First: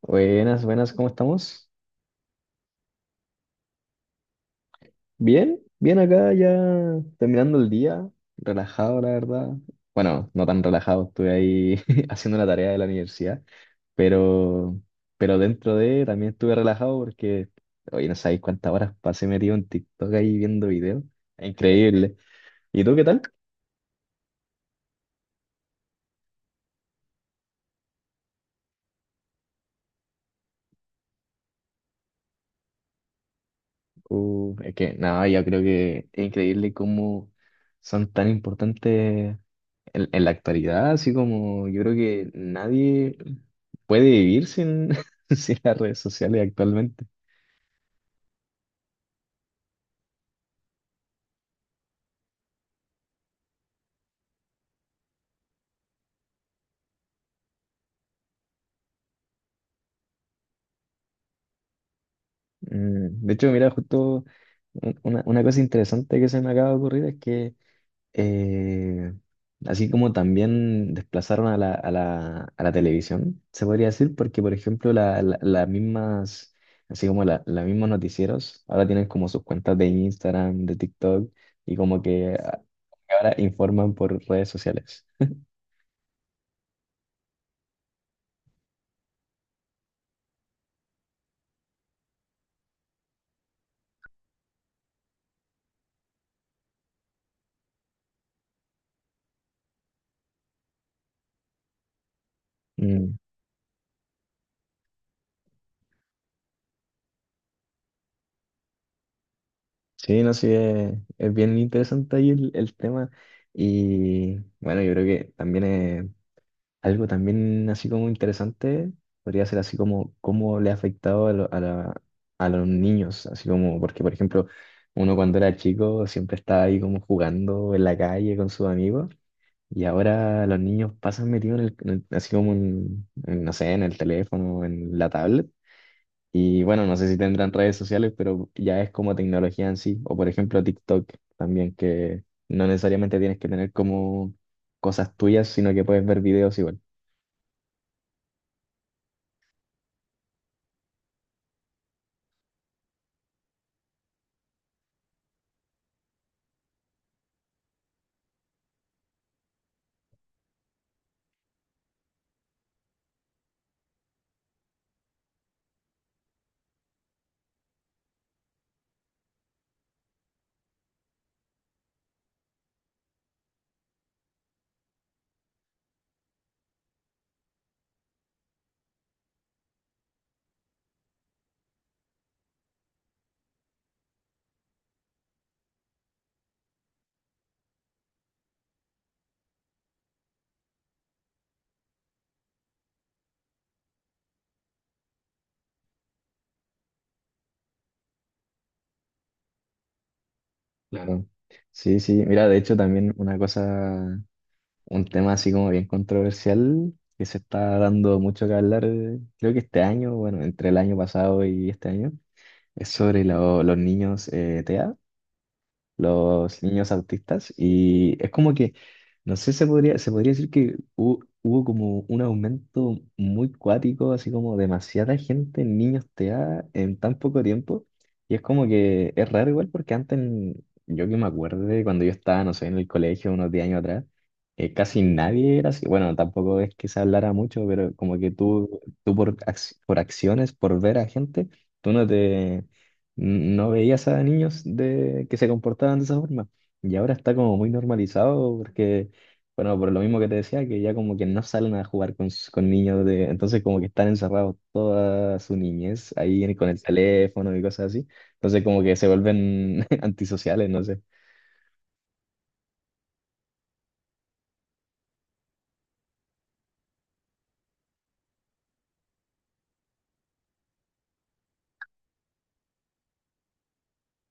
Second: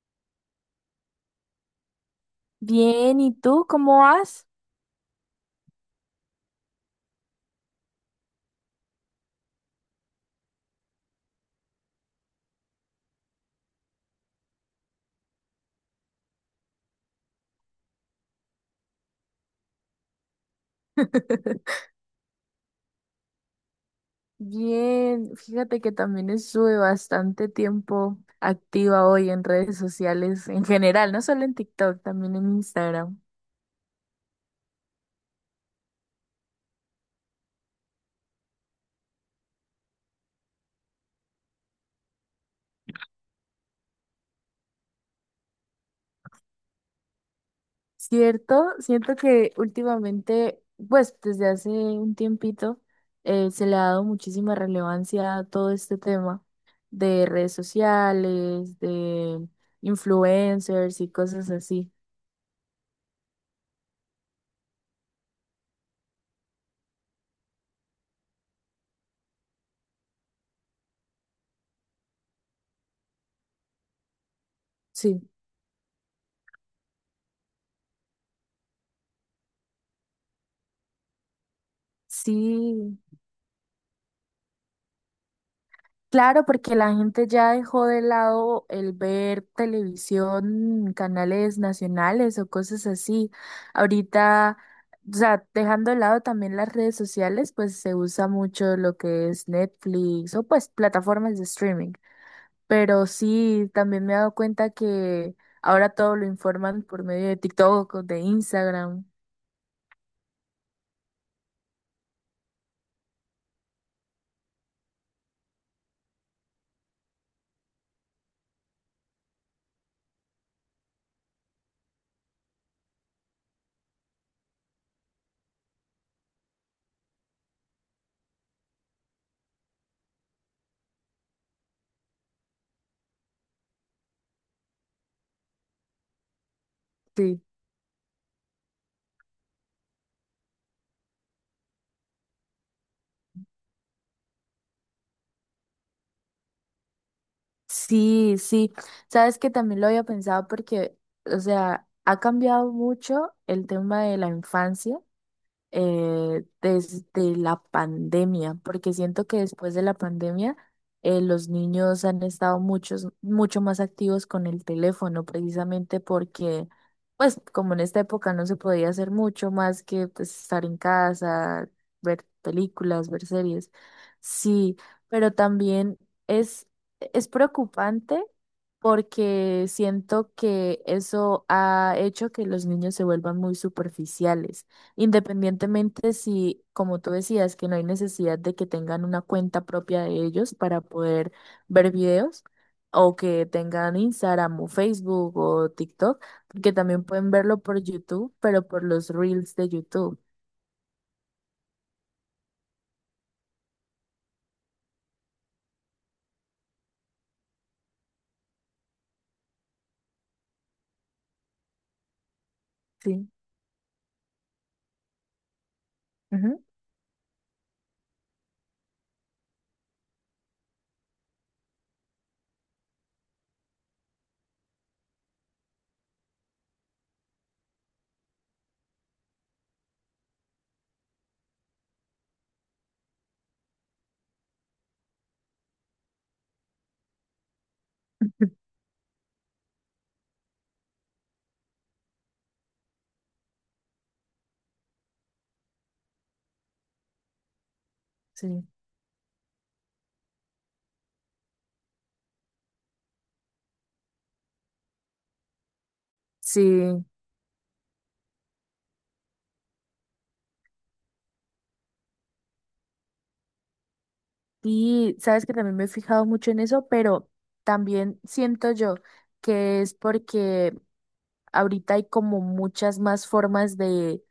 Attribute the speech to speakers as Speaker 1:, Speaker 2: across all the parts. Speaker 1: Buenas, buenas, ¿cómo estamos?
Speaker 2: Bien, ¿y tú cómo vas?
Speaker 1: Bien, bien acá ya terminando el día, relajado la verdad. Bueno, no tan relajado, estuve ahí haciendo la tarea de la universidad, pero, pero dentro de también estuve relajado porque, oye, no sabéis cuántas horas pasé metido en TikTok ahí viendo videos. Es increíble. ¿Y tú qué tal?
Speaker 2: Bien, fíjate que también estuve bastante tiempo activa hoy en redes sociales en general, no solo en TikTok, también en Instagram.
Speaker 1: Es que nada, yo creo que es increíble cómo son tan importantes en la actualidad, así como yo creo que nadie puede vivir sin, sin las redes sociales actualmente.
Speaker 2: Cierto, siento que últimamente, pues desde hace un tiempito, se le ha dado muchísima relevancia a todo este tema de redes sociales, de influencers y cosas así.
Speaker 1: De hecho, mira, justo una cosa interesante que se me acaba de ocurrir es que eh, así como también desplazaron a la televisión, se podría decir, porque por ejemplo la-
Speaker 2: Sí,
Speaker 1: la- las mismas, así como los mismos noticieros, ahora tienen como sus cuentas de Instagram, de TikTok, y como que
Speaker 2: sí.
Speaker 1: ahora informan por redes sociales.
Speaker 2: Claro, porque la gente ya dejó de lado el ver televisión, canales nacionales o cosas así. Ahorita, o sea, dejando de lado también las redes sociales, pues se usa mucho lo que es Netflix o pues plataformas de streaming. Pero
Speaker 1: Mm,
Speaker 2: sí, también me he dado cuenta que ahora todo lo informan por medio de TikTok o de Instagram.
Speaker 1: sí, no sé, es bien interesante ahí el tema. Y bueno, yo creo que también es algo también así como interesante, podría ser así como cómo le ha afectado a, lo- a, la- a los niños, así como, porque por ejemplo, uno cuando era chico siempre estaba ahí como jugando en la calle con sus amigos y ahora los niños pasan metidos así como en, no sé, en el teléfono, en la tablet. Y bueno, no sé si
Speaker 2: Sí.
Speaker 1: tendrán redes sociales, pero ya es como tecnología en sí. O por ejemplo TikTok también, que no necesariamente tienes que tener como cosas tuyas, sino que puedes ver videos igual.
Speaker 2: Sí, sí. Sabes que también lo había pensado porque, o sea, ha cambiado mucho el tema de la infancia desde la pandemia, porque siento que después de la pandemia los niños han estado mucho más activos con el teléfono, precisamente porque, pues, como en esta época no se podía hacer mucho más que pues, estar en casa, ver películas, ver series. Sí, pero también es, es preocupante porque siento que eso ha hecho que los niños se vuelvan muy superficiales. Independientemente si, como tú decías, que no hay necesidad de que tengan una cuenta propia de ellos para poder ver videos o que tengan Instagram o Facebook o TikTok, porque también pueden verlo por YouTube, pero por los reels de YouTube.
Speaker 1: Claro. ¿No? Sí, sí. Mira, de hecho también una cosa, un tema así como bien controversial, que se está dando mucho que hablar, creo que este año, bueno, entre el año pasado y este año, es sobre
Speaker 2: Sí.
Speaker 1: los niños TEA. Los
Speaker 2: Ujú.
Speaker 1: niños autistas y es como que, no sé, se podría decir que hubo, como un aumento muy cuático, así como demasiada gente niños TEA en tan poco tiempo y es como que es raro igual porque antes, yo que me acuerdo de cuando yo estaba, no sé, en el colegio unos 10 años atrás, casi nadie era así, bueno, tampoco es que se hablara mucho, pero como que tú por acciones, por ver a gente, tú no te... No veías a niños de, que se comportaban de esa forma. Y ahora está como muy normalizado
Speaker 2: Sí.
Speaker 1: porque, bueno, por lo mismo que te decía, que ya como que no salen a jugar con niños de. Entonces como que están encerrados toda su niñez ahí con el
Speaker 2: Sí.
Speaker 1: teléfono y cosas así. Entonces como que se vuelven antisociales, no sé.
Speaker 2: Y sabes que también me he fijado mucho en eso, pero también siento yo que es porque ahorita hay como muchas más formas de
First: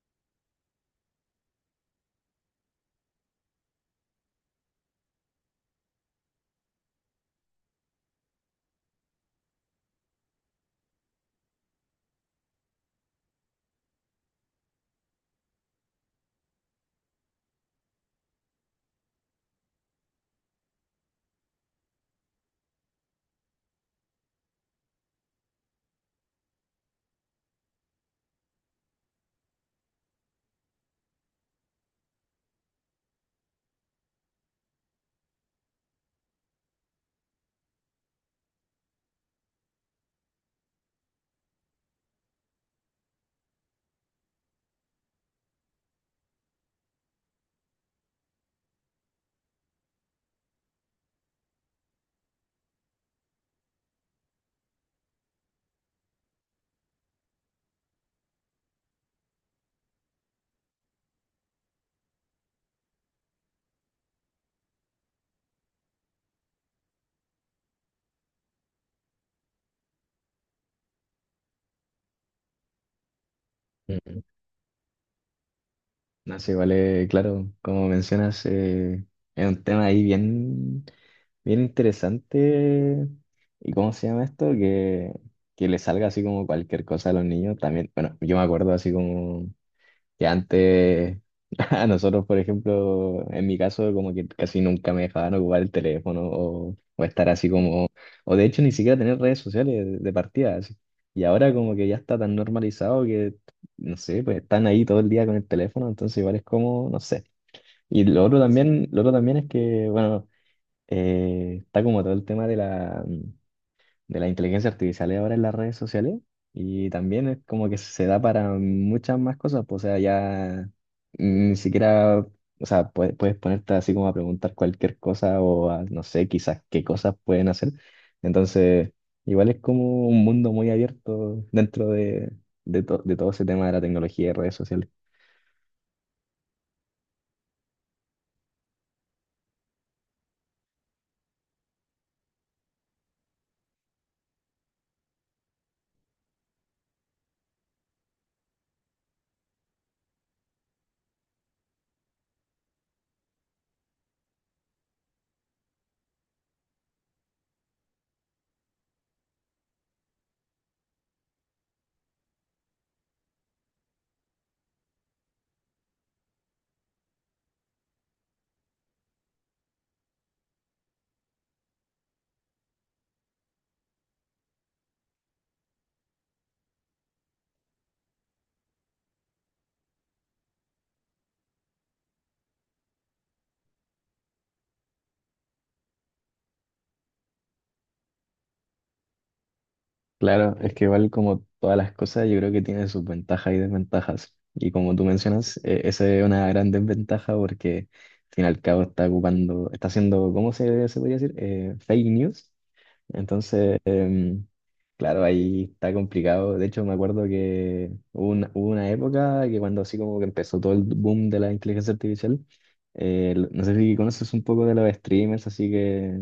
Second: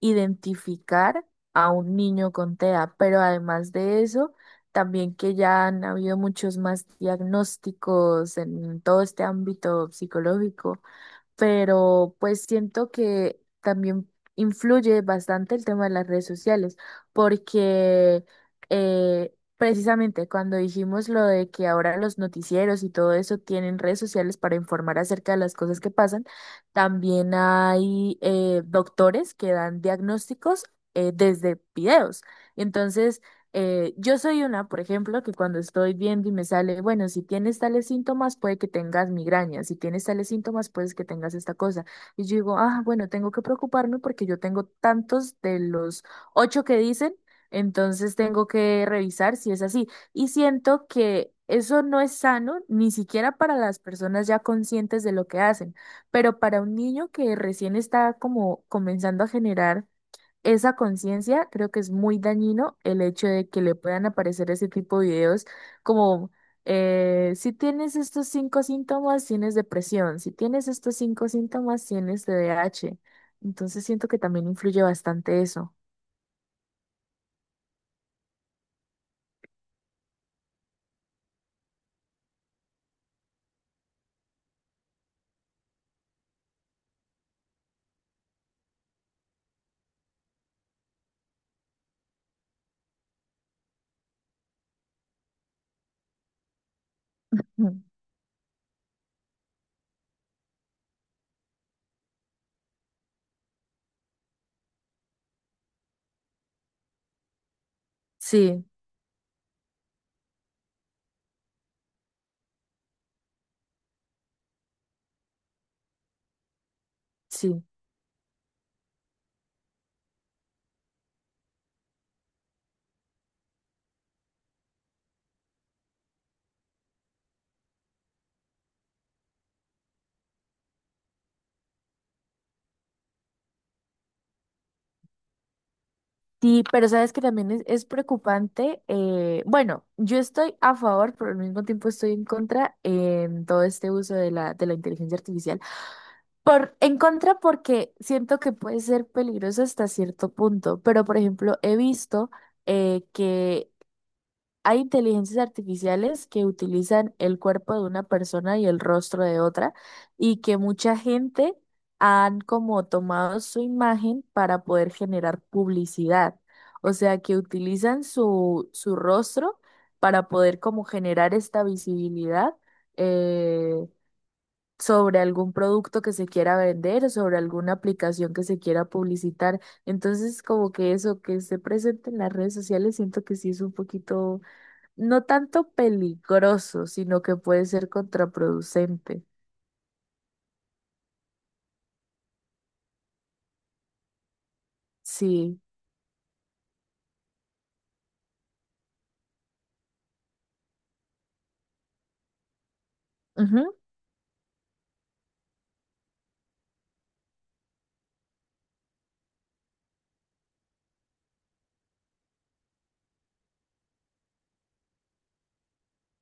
Speaker 2: identificar a un niño con TEA, pero además de eso, también que ya han habido muchos más diagnósticos en todo este ámbito psicológico, pero pues siento que también influye bastante el tema de las redes sociales, porque precisamente cuando dijimos lo de que ahora los noticieros y todo eso tienen redes sociales para informar acerca de las cosas que pasan, también hay doctores que dan diagnósticos desde videos. Entonces, yo soy una, por ejemplo, que cuando estoy viendo y me sale, bueno, si tienes tales síntomas, puede que tengas migraña, si tienes tales síntomas, puedes que tengas esta cosa. Y yo digo, ah, bueno, tengo que preocuparme porque yo tengo tantos de los ocho que dicen, entonces tengo que revisar si es así. Y siento que eso no es sano, ni siquiera para las personas ya conscientes de lo que hacen, pero para un niño que recién está como comenzando a generar esa conciencia, creo que es muy dañino el hecho de que le puedan aparecer ese tipo de videos como si tienes estos cinco síntomas, tienes depresión, si tienes estos cinco síntomas, tienes TDAH. Entonces siento que también influye bastante eso.
Speaker 1: No sé, vale, claro, como mencionas, es un tema ahí bien, bien interesante. ¿Y cómo se llama esto? Que le salga así como cualquier cosa a los niños también. Bueno, yo me acuerdo así como que antes, a nosotros, por ejemplo, en mi caso, como que casi nunca me dejaban ocupar el teléfono o estar así
Speaker 2: Mm.
Speaker 1: como, o de hecho ni siquiera tener redes sociales de partida, así. Y ahora como que ya está tan normalizado que, no sé, pues están ahí todo el día con el teléfono, entonces igual es como, no sé. Y
Speaker 2: Sí,
Speaker 1: lo otro también es que, bueno, está como todo el tema de la inteligencia artificial ahora en las redes sociales y también es
Speaker 2: sí.
Speaker 1: como que se da para muchas más cosas, pues, o sea, ya ni siquiera, o sea, puedes ponerte así como a preguntar cualquier cosa o a, no sé, quizás qué cosas pueden hacer. Entonces, igual es como un mundo muy abierto dentro de todo ese tema de la tecnología y redes sociales.
Speaker 2: Sí, pero sabes que también es preocupante. Bueno, yo estoy a favor, pero al mismo tiempo estoy en contra en todo este uso de de la inteligencia artificial. Por, en contra porque siento que puede ser peligroso hasta cierto punto, pero por ejemplo he visto que hay inteligencias artificiales que utilizan el cuerpo de una persona y el rostro de otra, y que mucha gente han como tomado su imagen para poder generar publicidad. O sea, que utilizan su rostro para poder como generar esta visibilidad. eh, Sobre algún producto que se quiera vender, sobre alguna aplicación que se quiera publicitar. Entonces, como que eso que esté presente en las redes sociales, siento que sí es un poquito, no tanto peligroso, sino que puede ser contraproducente.
Speaker 1: Claro, es que igual como todas las cosas, yo creo que tiene sus ventajas y desventajas. Y como tú mencionas,
Speaker 2: Sí.
Speaker 1: esa es una gran desventaja porque al fin y al cabo está ocupando, está haciendo, ¿cómo se podría decir? Fake news.
Speaker 2: Ujú,
Speaker 1: Entonces, claro, ahí está complicado. De hecho, me acuerdo que hubo una época que cuando así como que empezó todo el boom de la inteligencia artificial, no sé si conoces un poco de los streamers, así que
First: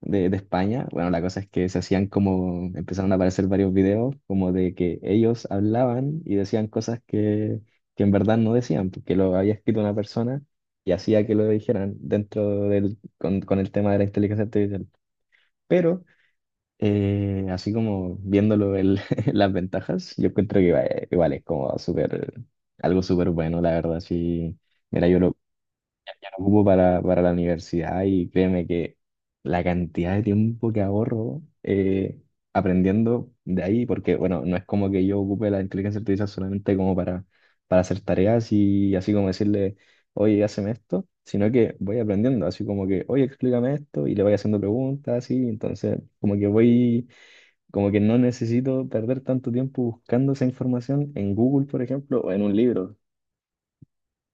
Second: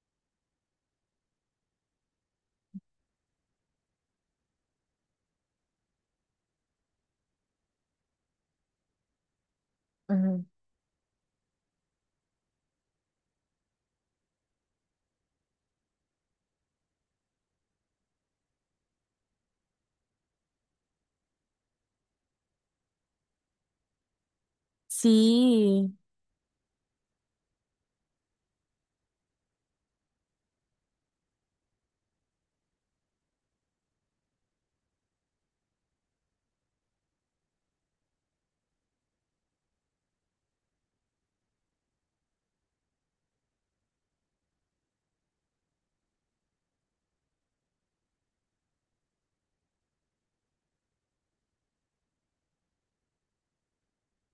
Speaker 1: de España. Bueno, la cosa es que se hacían como, empezaron a aparecer varios videos como de que ellos hablaban y decían cosas que en verdad no decían, porque lo había escrito una persona
Speaker 2: ujú.
Speaker 1: y hacía que lo dijeran dentro con el tema de la inteligencia artificial. Pero así como viéndolo las ventajas, yo encuentro que igual es como súper, algo súper bueno, la verdad, sí. Mira, yo lo
Speaker 2: Sí.
Speaker 1: ocupo para la universidad y créeme que la cantidad de tiempo que ahorro aprendiendo de ahí, porque bueno, no es como que yo ocupe la inteligencia artificial solamente como para hacer tareas y así como decirle, oye, hazme esto, sino que voy aprendiendo, así como que, oye, explícame esto y le voy haciendo preguntas, así, entonces como que voy, como que no necesito perder tanto tiempo buscando esa información en Google, por ejemplo, o en un libro.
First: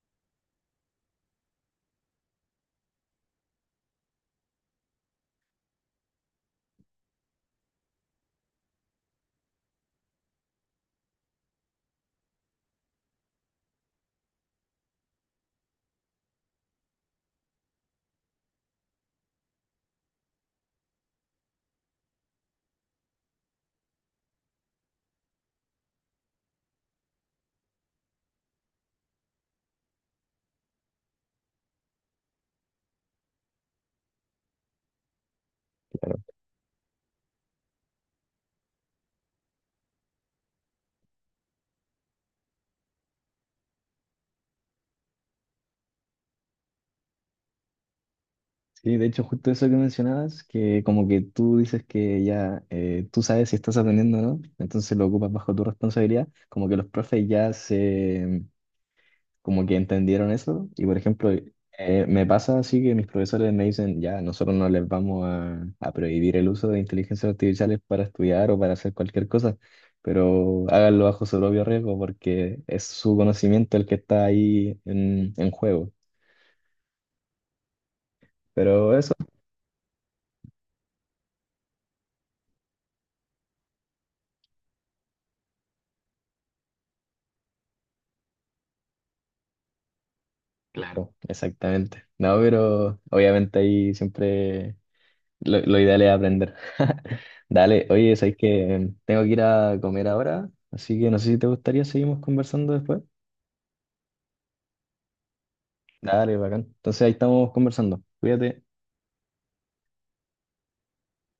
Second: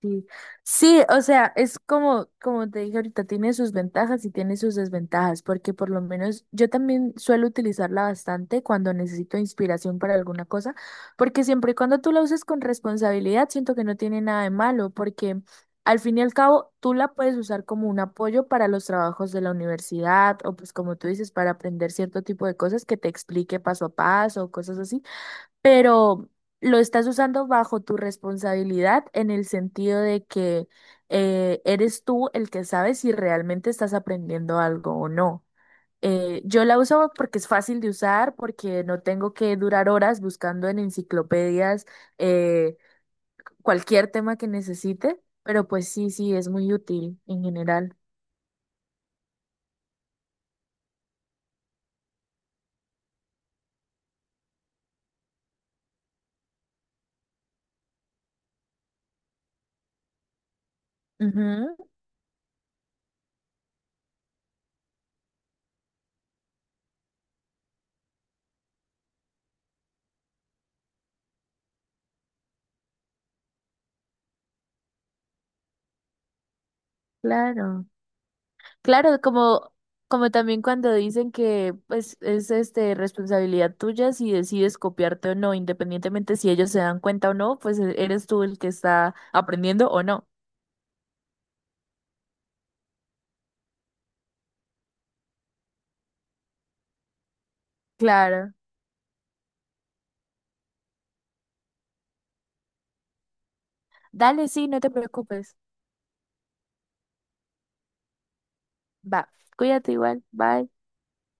Speaker 2: Sí, sí, o sea, es como, como te dije ahorita, tiene sus ventajas y tiene sus desventajas, porque por lo menos yo también suelo utilizarla bastante cuando necesito inspiración para alguna cosa, porque siempre y cuando tú la uses con responsabilidad, siento que no tiene nada de malo, porque al fin y al cabo tú la puedes usar como un apoyo para los trabajos de la universidad o pues como tú dices, para aprender cierto tipo de cosas que te explique paso a paso, cosas así, pero lo estás usando bajo tu responsabilidad en el sentido de que eres tú el que sabe si realmente estás aprendiendo algo o no. Yo la uso porque es fácil de usar, porque no tengo que durar horas buscando en enciclopedias eh, cualquier tema que necesite, pero pues sí, sí, es muy útil en general.
Speaker 1: Sí, de hecho, justo eso que mencionabas, que como que tú dices que ya tú sabes si estás aprendiendo o no, entonces lo ocupas bajo tu responsabilidad, como que los profes ya se, como que entendieron eso, y por ejemplo,
Speaker 2: Ujú,
Speaker 1: me pasa así que mis profesores me dicen, ya, nosotros no les vamos a prohibir el uso de inteligencias artificiales para estudiar o para hacer cualquier cosa, pero háganlo bajo su propio riesgo porque es su conocimiento el que está ahí en juego.
Speaker 2: claro.
Speaker 1: Pero eso.
Speaker 2: Claro, como, como también cuando dicen que pues es este responsabilidad tuya si decides copiarte o no, independientemente si ellos se dan cuenta o no, pues eres tú el que está aprendiendo o no.
Speaker 1: Claro, exactamente. No, pero obviamente ahí siempre lo ideal es aprender. Dale, oye, sabes
Speaker 2: Claro.
Speaker 1: que tengo que ir a comer ahora, así que no sé si te gustaría seguimos conversando después.
Speaker 2: Dale, sí, no te preocupes.
Speaker 1: Dale, bacán. Entonces ahí estamos conversando. Cuídate.
Speaker 2: Va, cuídate igual, bye.